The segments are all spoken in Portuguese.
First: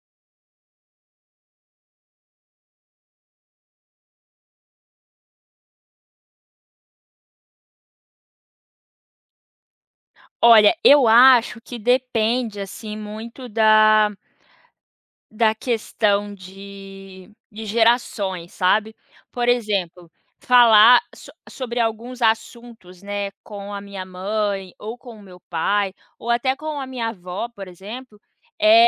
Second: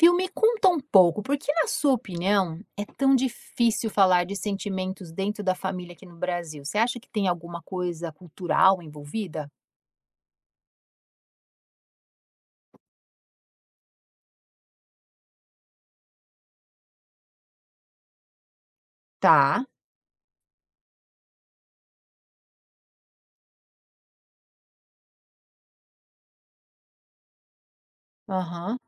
Viu, me conta um pouco, por que, na sua opinião, é tão difícil falar de sentimentos dentro da família aqui no Brasil? Você acha que tem alguma coisa cultural envolvida? Olha, eu acho que depende, assim, muito da questão de gerações, sabe. Por Tá. exemplo, falar sobre alguns assuntos, né, com a minha mãe ou com o meu pai, ou até com a minha avó, por exemplo, Aham. eh,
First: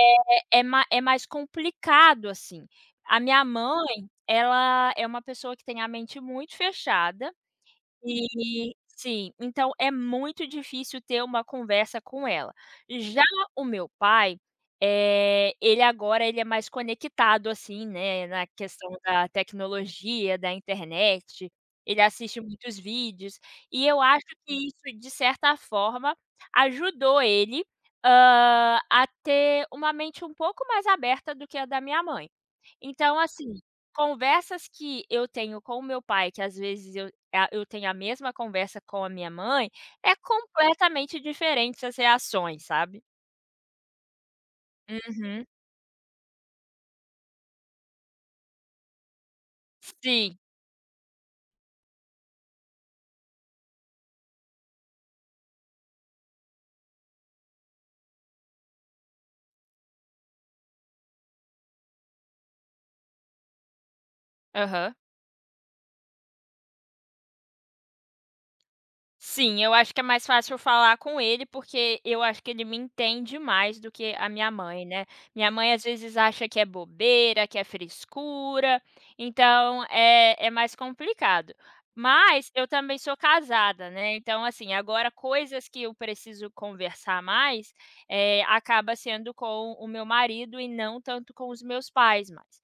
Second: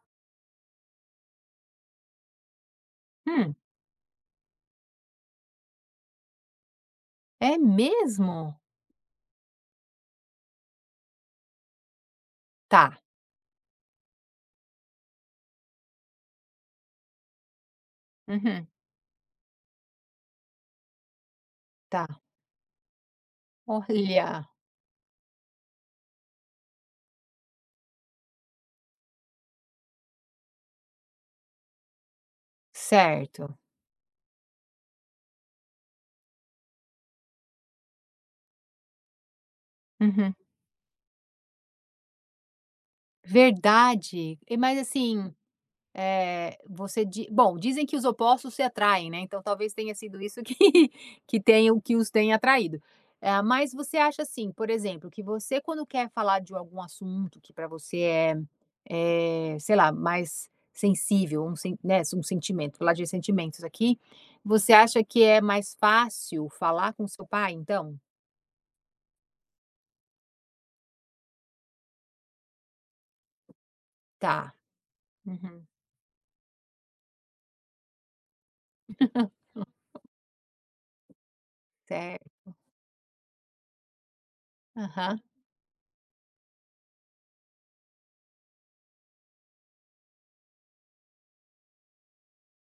é ma é mais complicado, assim. A minha Hum, mãe, ela é uma pessoa que tem a mente muito fechada, é mesmo? e sim, então é muito difícil ter uma conversa com ela. Tá. Já o meu pai, ele agora ele é mais conectado, assim, né, na Uhum, questão da tecnologia, da internet, ele tá. assiste muitos vídeos, e eu acho Olha, que isso, de certa forma, ajudou ele, a ter uma mente um pouco mais aberta do que a da minha mãe. Então, assim, certo. conversas que eu tenho com o meu pai, que às vezes eu tenho a mesma conversa com a minha mãe, é Uhum. completamente diferente as reações, sabe. Verdade. Mas assim, Uhum. Você di bom, dizem que os opostos se atraem, né, então talvez tenha sido Sim. isso que que tenha o que os tenha atraído. Mas você acha assim, por exemplo, que você quando quer falar de algum assunto que para você é sei lá, mais sensível, um sen né, um sentimento, falar de sentimentos aqui, você Aham. acha que é mais fácil falar com seu pai então? Sim, eu acho que é mais fácil eu falar com ele, porque eu acho que ele me entende mais do que a minha Tá. mãe, né. Minha Uhum. mãe às vezes acha que é bobeira, que é frescura, então é mais complicado. Certo. Mas eu também sou casada, né, então assim, agora Aham. coisas que eu preciso conversar mais, acaba sendo com o meu marido e não tanto com os meus pais mais.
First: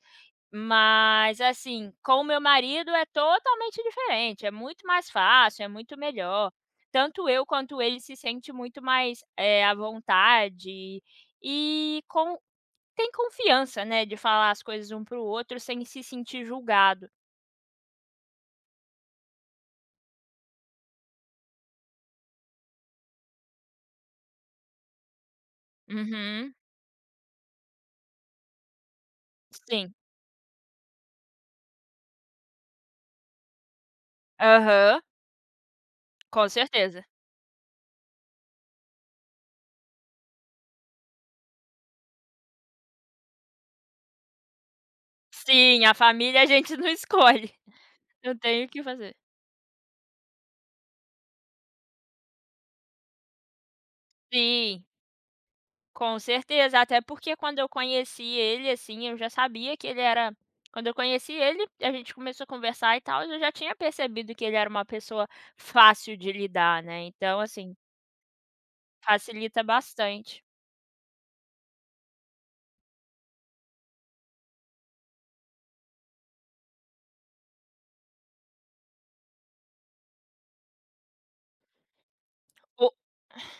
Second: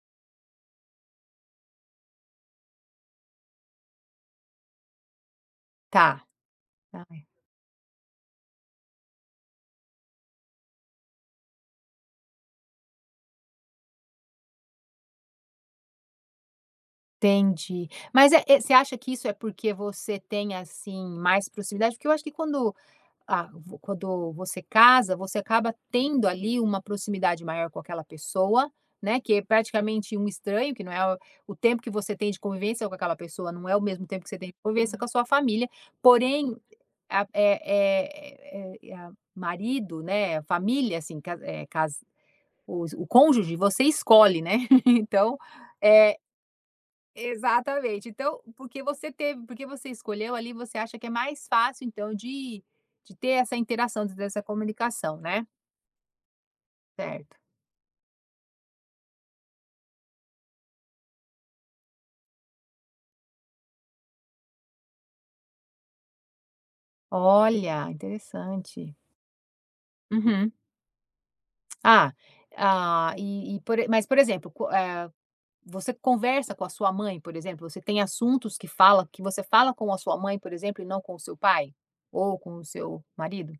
Mas, assim, com o meu marido é totalmente diferente, é muito mais fácil, é muito Tá. melhor. Ah, Tanto eu quanto ele se sente muito mais, à vontade e com tem confiança, né, de falar as coisas um para o outro sem se sentir julgado. entendi. Mas você acha que isso é porque você tem, assim, mais proximidade? Porque eu acho que quando ah, vo quando você casa, você acaba tendo Uhum, ali uma proximidade maior com aquela pessoa, né, que é sim. praticamente um estranho, que não é o tempo que você tem de convivência com aquela pessoa não é o mesmo tempo que você tem de convivência Aham, com a sua família, com porém, certeza. a é eh eh a marido, né, família, assim, ca eh, cas os o cônjuge, você escolhe, né, então. Sim, a eh família a gente não escolhe, Exatamente. não Então, tem o que fazer. Porque você escolheu ali, você acha que é mais fácil então de ter essa interação, de ter essa Sim. comunicação, né? Com certeza, até Certo. porque quando eu conheci ele, assim, eu já sabia que ele era quando eu conheci ele, a gente começou a conversar e tal, eu já tinha percebido que ele era uma pessoa fácil de lidar, né, então, assim, Olha, interessante. facilita bastante. Uhum. Ah, ah, e por e mas, por exemplo, você conversa com a sua mãe, por exemplo? Você tem assuntos que você fala com a sua mãe, por exemplo, e não com o seu pai? Ou com o Ho seu marido?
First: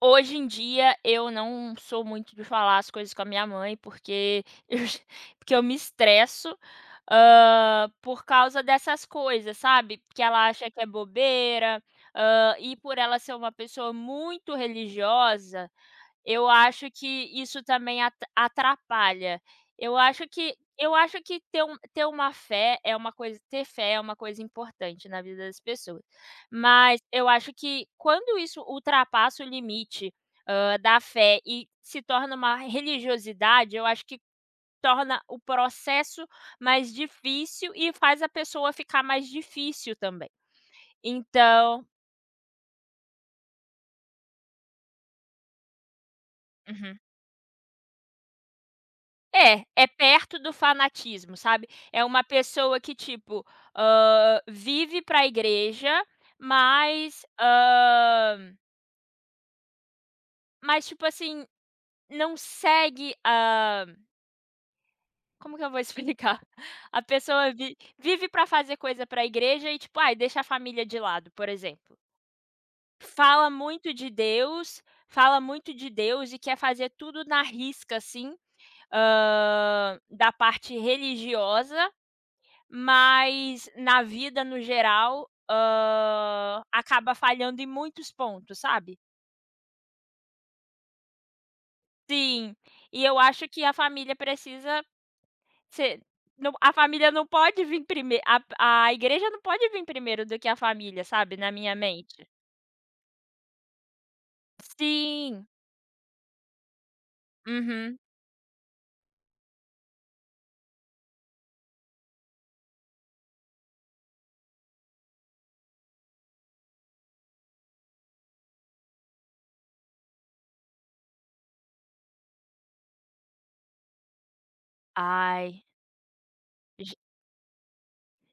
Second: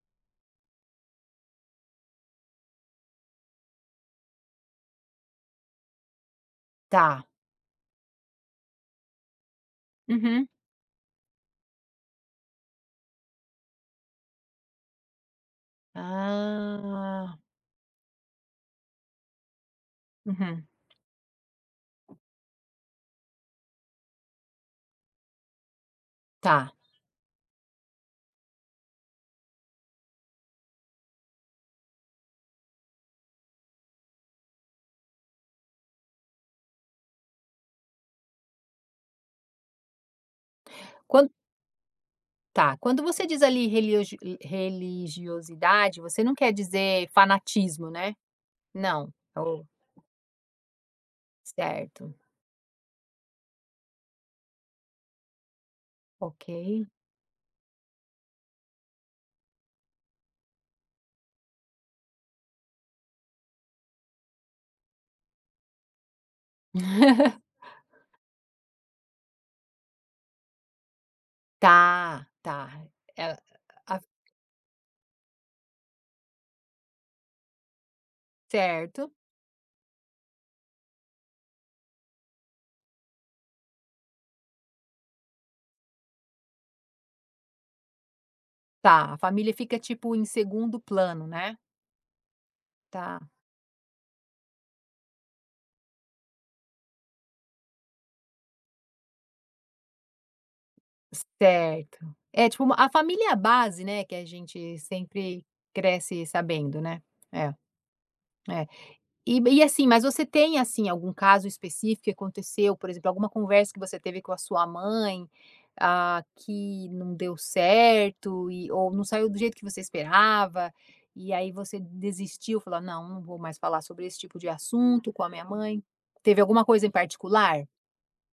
Hoje em dia, eu não sou muito de falar as coisas com a minha mãe, porque eu me estresso, Tá. Por causa dessas coisas, sabe, que ela Uhum. acha que é bobeira, e por ela ser uma pessoa muito religiosa. Eu acho que Ah. isso também atrapalha. Eu acho que Uhum. eu acho que ter fé é uma coisa importante na vida das pessoas, Tá. mas eu acho que quando isso ultrapassa o limite, da fé e se torna uma religiosidade, eu acho que torna o processo mais difícil e faz a pessoa ficar mais difícil também. Então. Tá, quando você diz ali religiosidade, você não quer Uhum. dizer fanatismo, né? Não. É, Oh, é perto do fanatismo, sabe. É certo, uma pessoa que, tipo, vive pra igreja, ok. mas, hã, mas tipo assim, não segue a como que eu vou explicar? A pessoa vi vive pra fazer coisa pra igreja e tipo: "Ai, deixa a família de lado", por exemplo. Tá, tá. É, Fala muito a de Deus fala muito de Deus e quer fazer tudo na risca, assim, certo. Da parte religiosa. Mas na vida no geral, acaba falhando em muitos pontos, sabe. Tá, a família fica, tipo, em segundo plano, né? Sim, e Tá, eu acho que a família precisa ser não, a família não pode vir primeiro. a igreja não pode vir primeiro do que a família, sabe, na minha certo. mente. É, tipo, uma a família é a base, né, que a gente sempre Sim, cresce sabendo, né? É, uhum. é. E assim, mas você tem, assim, algum caso específico que aconteceu, por exemplo, alguma conversa que você teve com a sua mãe, que não deu certo ou não saiu do jeito que você esperava, e aí você desistiu, falou: "Não, não vou mais falar sobre esse tipo de assunto com a minha Ai, mãe". Teve alguma j coisa em particular?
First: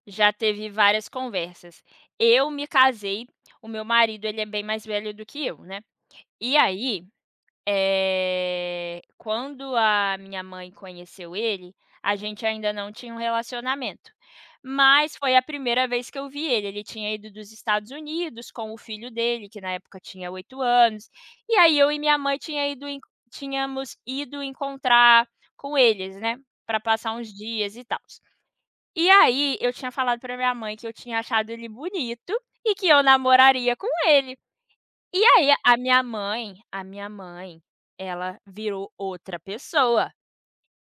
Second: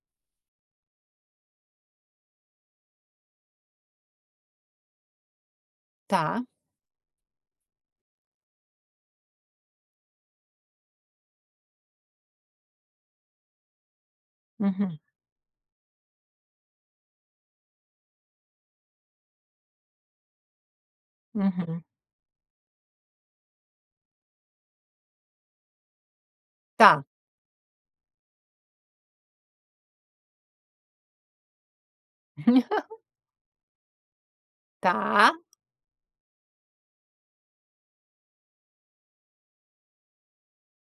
já teve várias conversas. Eu me casei, o meu marido ele é bem mais velho do que eu, né. Tá. E aí, quando a minha mãe conheceu ele, a gente ainda não tinha um relacionamento, Uhum, mas foi a primeira vez que eu vi ele. Ele tinha ido dos Estados Unidos com o filho dele, que na época tinha 8 anos, e aí uhum. eu e minha mãe tinha ido en tínhamos ido encontrar com eles, né, para Tá. passar uns dias e tal. E aí eu tinha falado para minha mãe que eu tinha achado ele bonito e que eu namoraria com ele. E Tá. aí a minha mãe, ela virou outra pessoa.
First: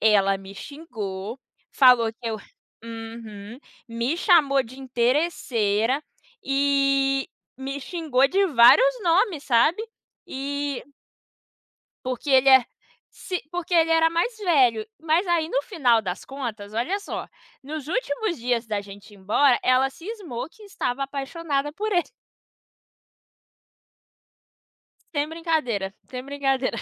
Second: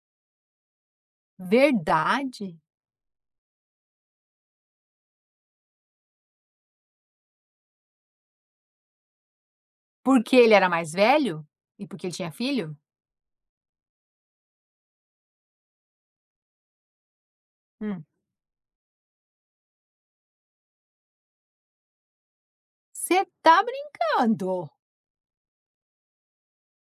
Ela me xingou, falou que eu Verdade? uhum, me chamou de interesseira e me xingou de vários nomes, sabe. Porque ele era E mais velho? E porque ele porque tinha ele é filho? se porque ele era mais velho. Mas aí no final das contas, olha só, nos Hum. últimos dias da gente ir embora, ela cismou que estava apaixonada por ele. Você tá brincando? Sem brincadeira, sem brincadeira.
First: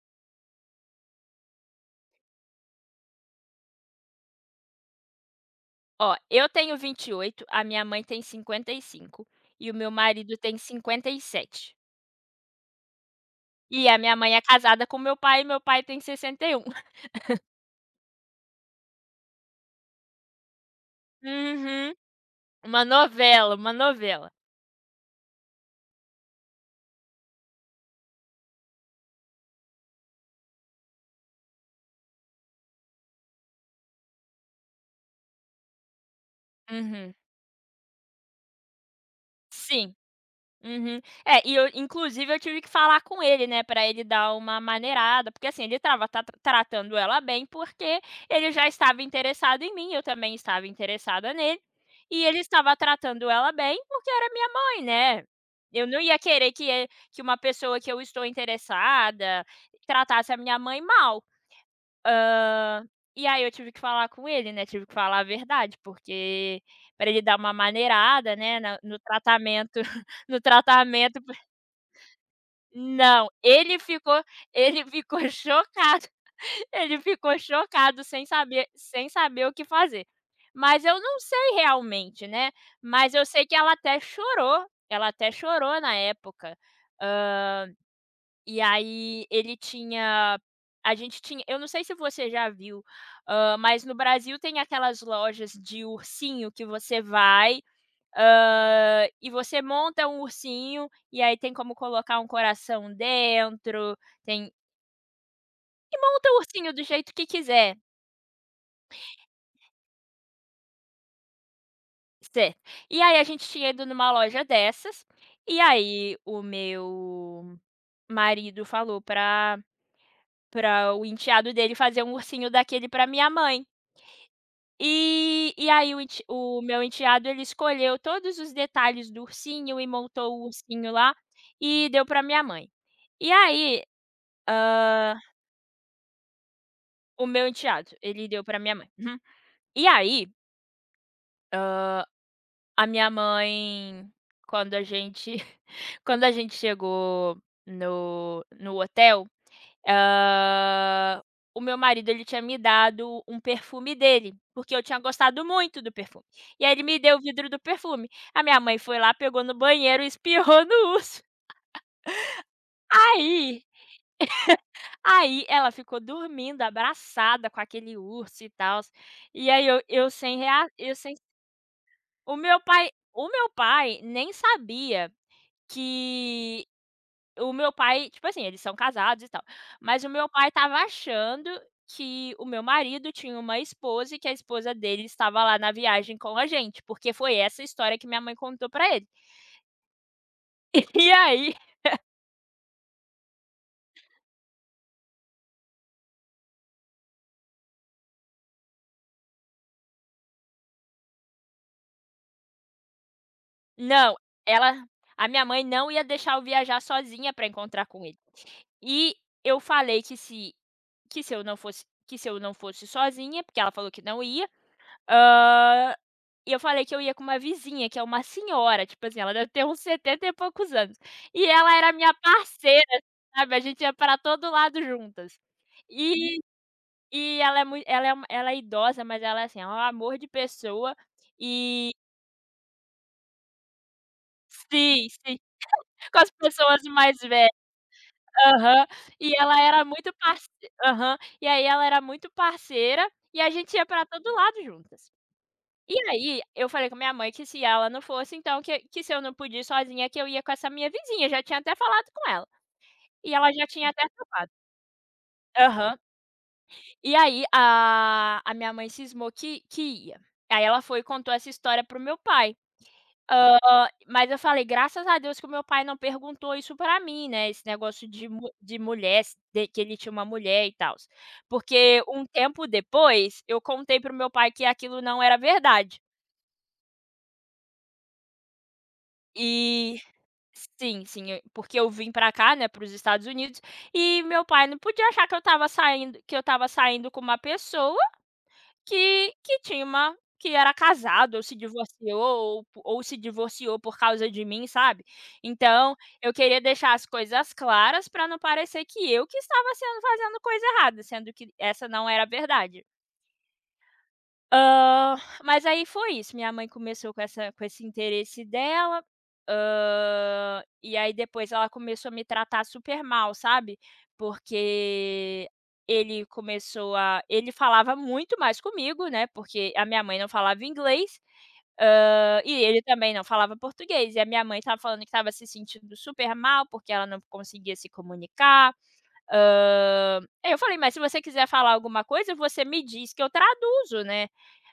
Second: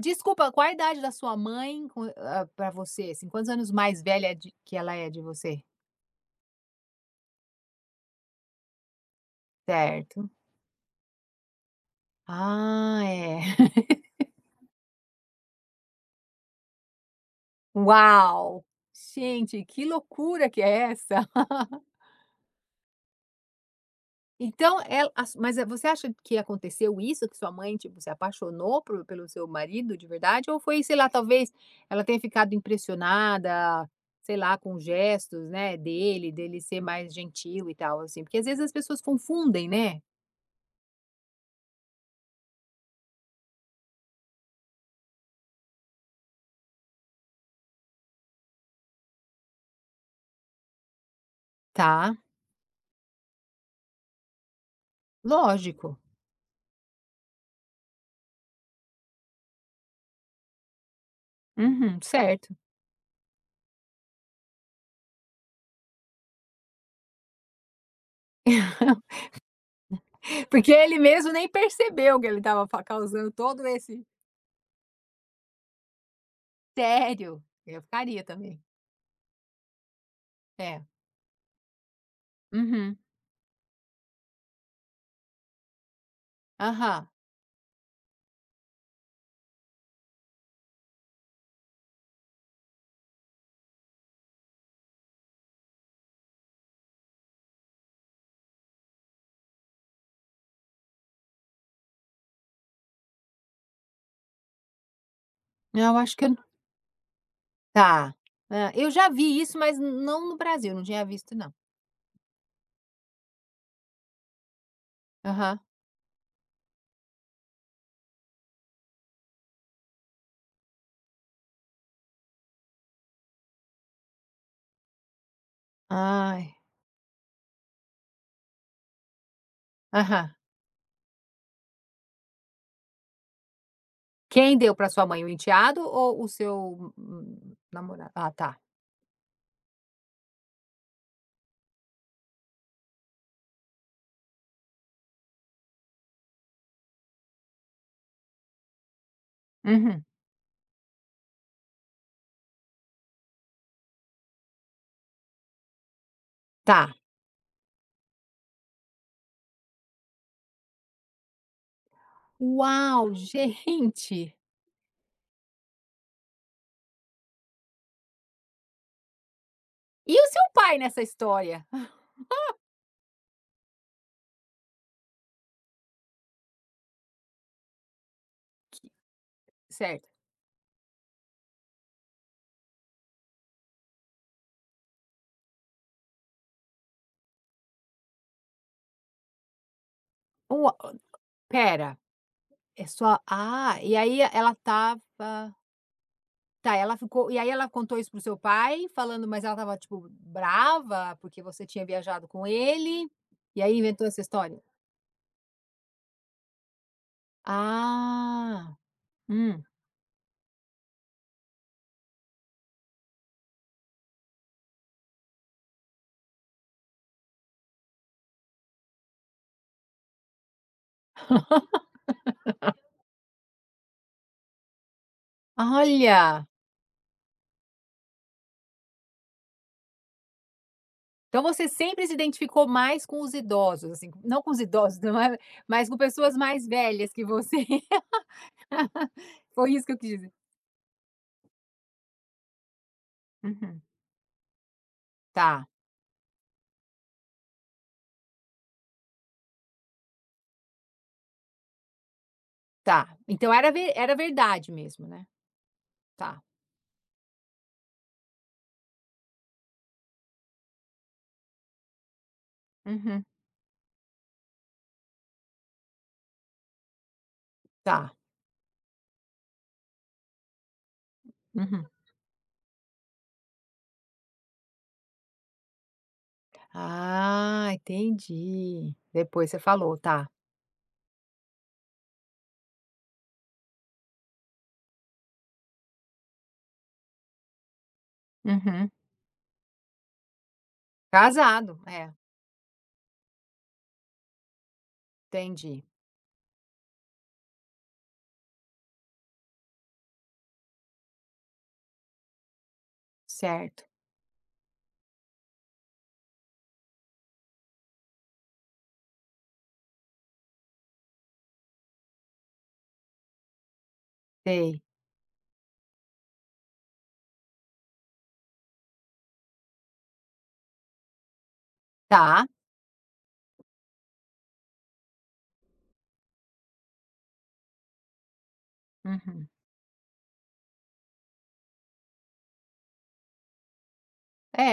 Desculpa, qual a idade da sua mãe pra você, assim, quantos anos mais velha de que ela é de você? Ó, eu tenho 28, a minha mãe tem 55 e o meu Certo. marido tem cinquenta e sete. Ah, é. E a minha mãe é casada com meu pai e meu pai tem 61. Uau! Gente, que loucura que é essa? Uhum. Uma novela, uma novela. Então ela a su mas eh, você acha que aconteceu isso, que sua mãe, tipo, se apaixonou por pelo seu marido de verdade ou foi, sei lá, talvez ela tenha ficado impressionada, sei lá, com gestos, né, dele, dele ser mais Uhum. gentil e tal, assim? Porque às vezes as pessoas confundem, Sim. né? Uhum. É, e eu inclusive eu tive que falar com ele, né, pra ele dar uma maneirada, porque assim, ele estava tratando ela bem, porque ele já estava interessado em mim, eu também estava interessada nele, Tá, e ele estava tratando ela bem, porque era minha mãe, né. Eu lógico. não ia querer que uma pessoa que eu estou interessada tratasse a minha mãe mal. Uhum, certo. Hã, e aí eu tive que falar com ele, né, tive que falar a verdade, porque pra ele dar uma maneirada, né, na no tratamento no Porque ele tratamento mesmo por nem percebeu que ele estava não, causando todo ele esse. ficou ele ficou chocado, ele ficou Sério, eu chocado ficaria sem também. saber sem saber o que fazer. É. Mas eu não sei realmente, né, Uhum. mas eu sei que ela até chorou na época. Aham. Hã e aí ele tinha a gente tinha eu não sei se você já viu, mas no Brasil tem aquelas lojas de ursinho que você vai, e você monta um ursinho, e aí tem como colocar um coração dentro, tem eu e acho que monta eu o ursinho do jeito que quiser Tá. Eu já vi isso, mas não no Brasil, não tinha visto não. ser. E aí a gente tinha ido numa loja dessas, Aham. e aí o meu marido falou pra o enteado dele fazer um ursinho daquele pra minha mãe. E aí Ai. o meu enteado, ele escolheu todos os detalhes do ursinho e montou Aham. o ursinho lá, e deu para minha mãe. E aí, Quem deu para sua hã, mãe, o enteado ou o seu o meu enteado, namorado? ele Ah, deu tá. para minha mãe. Uhum. E aí, hã, a minha mãe, quando a gente quando a gente chegou no hotel. Uhum. Hã, o meu marido, ele tinha me dado um perfume dele, porque eu tinha gostado muito do perfume. E aí ele Tá. me deu o vidro do perfume. A minha mãe foi lá, pegou no banheiro e espirrou no urso. Uau, Aí gente! aí ela ficou dormindo abraçada com aquele urso e tal. E aí eu E o sem seu rea pai eu nessa sem história? o meu pai nem sabia que. O meu pai tipo assim, eles são casados e tal, mas Certo. o meu pai estava achando que o meu marido tinha uma esposa e que a esposa dele estava lá na viagem com a gente, porque foi essa história que minha mãe contou pra ele. Ua E aí Espera. E aí ela ficou e aí ela contou isso pro seu pai falando mas ela estava, tipo, brava porque você tinha viajado com ele, e aí inventou não, essa história? ela a minha mãe não ia deixar eu viajar sozinha pra encontrar com ele. Ah, E eu hum. falei que se eu não fosse que se eu não fosse sozinha, porque ela falou que não ia. E eu falei que eu ia com uma vizinha, que é uma senhora, tipo assim, ela deve ter uns 70 e poucos anos. E ela era minha parceira, sabe, a gente ia para todo lado juntas. E Olha, e ela é idosa, mas ela é assim, é um amor de pessoa, então você e sempre se identificou mais com os idosos, assim, não com os idosos, sim, não é, sim, mas com com as pessoas mais pessoas velhas mais que velhas. você. Aham. E ela Foi era isso que eu quis muito dizer. parce aham. E aí ela era muito parceira, e a gente Uhum. ia para todo lado juntas. Tá, E aí, eu falei com minha mãe que se ela não fosse, então que se eu não podia ir sozinha, que eu ia com essa minha vizinha, já tinha até falado com ela, tá. e Então ela já tinha até era topado. verdade mesmo, né. Aham. Tá. E aí a minha mãe cismou que ia. Aí ela foi e contou essa história pro meu pai. Uhum. Ah, mas eu falei: "Graças a Deus que o meu pai não perguntou isso para mim, né, esse negócio Tá. De mulher, de que ele tinha uma mulher e tal". Uhum. Porque um tempo depois, eu contei pro meu pai que aquilo não era verdade. Ah, entendi. Depois você falou, E. tá. Sim, sim, eu porque eu vim pra cá, né, para os Estados Unidos, e meu pai não podia achar que eu estava saindo com uma pessoa Uhum. que tinha uma que era casado ou se Casado, é, divorciou ou se divorciou por causa de mim, sabe. entendi. Então, eu queria deixar as coisas claras pra não parecer que estava sendo fazendo coisa errada, sendo que essa não era a verdade. Certo. Hã, mas aí foi isso, minha mãe começou com esse interesse dela, e aí depois ela começou a me tratar super mal, sabe, Sei. porque ele começou a ele falava muito mais comigo, né, porque a minha mãe não falava inglês, Tá. e ele também não falava português, e a minha mãe estava falando que estava se sentindo super mal, porque ela não conseguia se comunicar, Uhum. hã, eu falei: "Mas se você quiser falar alguma coisa, você me diz que eu traduzo, né". É,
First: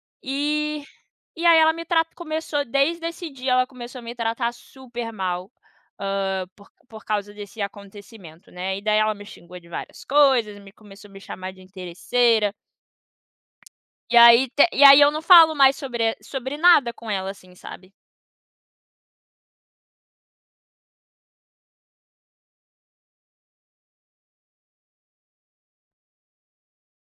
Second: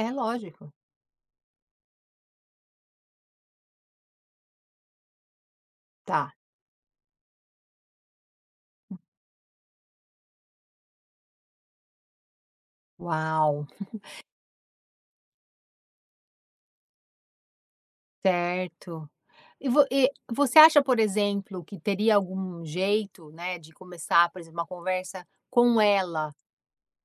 é lógico. E e aí ela me tra começou desde esse dia ela começou a me tratar super mal, Tá. Por causa desse acontecimento, né. E daí ela me xingou de várias coisas, me começou a me chamar de interesseira, Uau, e aí eu não falo mais sobre nada com ela, assim, sabe. certo. E você acha, por exemplo, que teria algum jeito, né, de começar, por exemplo, uma conversa com ela?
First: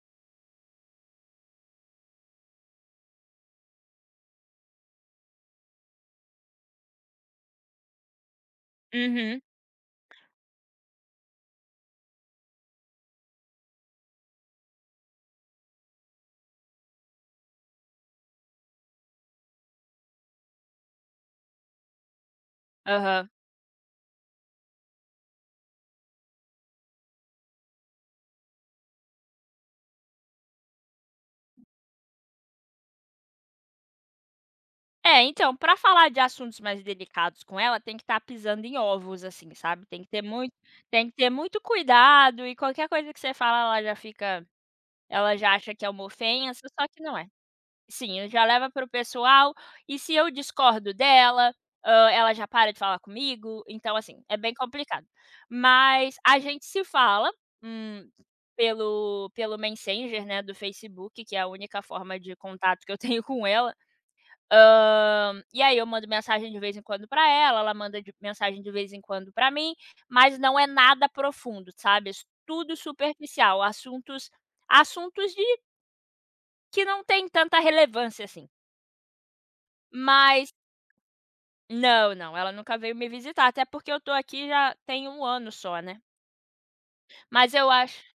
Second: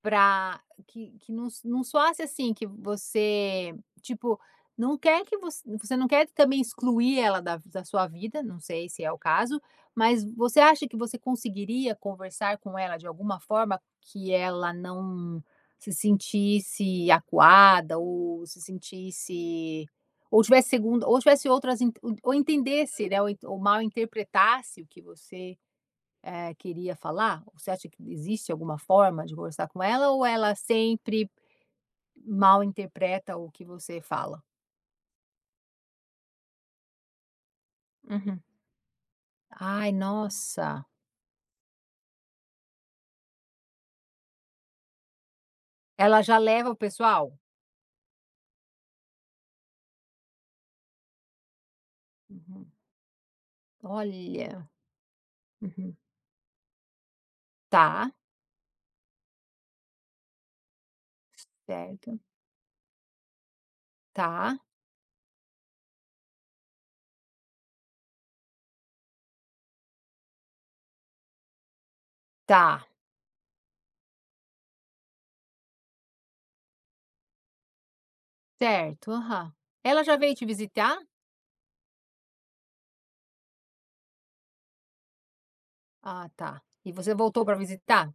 Pra que não soasse assim que você, tipo, não quer que você não quer também excluir ela da sua vida, não sei se é o Uhum. caso, mas você acha que você conseguiria conversar com ela de alguma forma que ela não se sentisse acuada ou se sentisse ou tivesse segunda ou tivesse outras in ou entendesse, né, Aham. Ou mal interpretasse o que você queria falar? Você acha que existe alguma forma de conversar com ela ou ela sempre mal interpreta o que você fala? É, então, pra falar de assuntos mais delicados com ela, tem que estar Uhum. pisando em ovos, assim, sabe. Ai, Tem que ter muito nossa. tem que ter muito cuidado e qualquer coisa que você fala, ela já acha que é uma Ela já ofensa, leva o só que não é. pessoal? Sim, eu já levo para o pessoal, e se eu discordo dela, ela já Uhum. para de falar comigo, então assim, é bem Olha. complicado. Uhum. Mas a gente se fala, hum, Tá, pelo Messenger, né, do Facebook, que é a única certo. forma de contato que eu tenho com ela, Tá, e aí eu mando mensagem de vez em quando para ela, ela manda de mensagem de vez em quando para mim, mas não é nada profundo, sabe, s tudo tá, superficial, assuntos de que não tem tanta relevância assim. certo. Aham. Ela já veio te Mas. visitar? Não, não, ela nunca veio me visitar, até porque eu tô aqui já tem um ano só, né. Ah, tá. E você voltou Mas para eu acho. visitar?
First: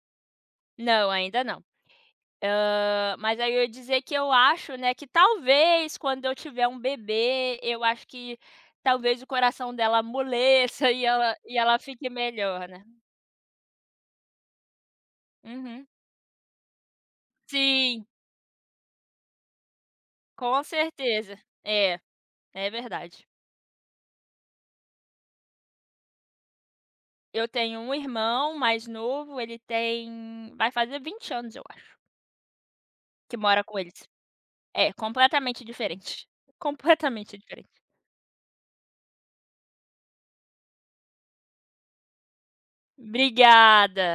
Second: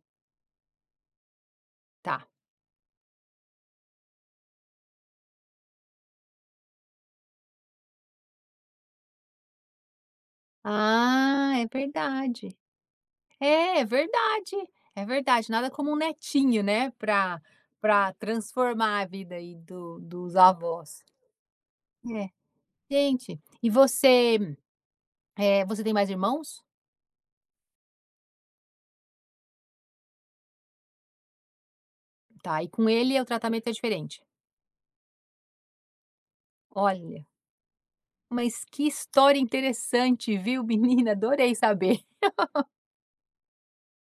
Não, ainda não. Tá. Mas aí eu ia dizer que eu acho, né, que talvez quando eu tiver um bebê, eu acho que talvez o coração dela amoleça e ela Ah, e é ela fique verdade. melhor, né. É, é verdade, é verdade. Nada Uhum. como um netinho, né, pra Sim, pra transformar a vida aí do dos com avós. certeza. É, É. é verdade. Gente, e você, você tem mais irmãos? Eu tenho um irmão mais novo, ele tem vai fazer 20 anos, eu acho, Tá, e com ele o que mora tratamento é com eles. diferente. É, completamente diferente. Olha, Completamente diferente. mas que história interessante, viu, menina? Adorei saber. Obrigada.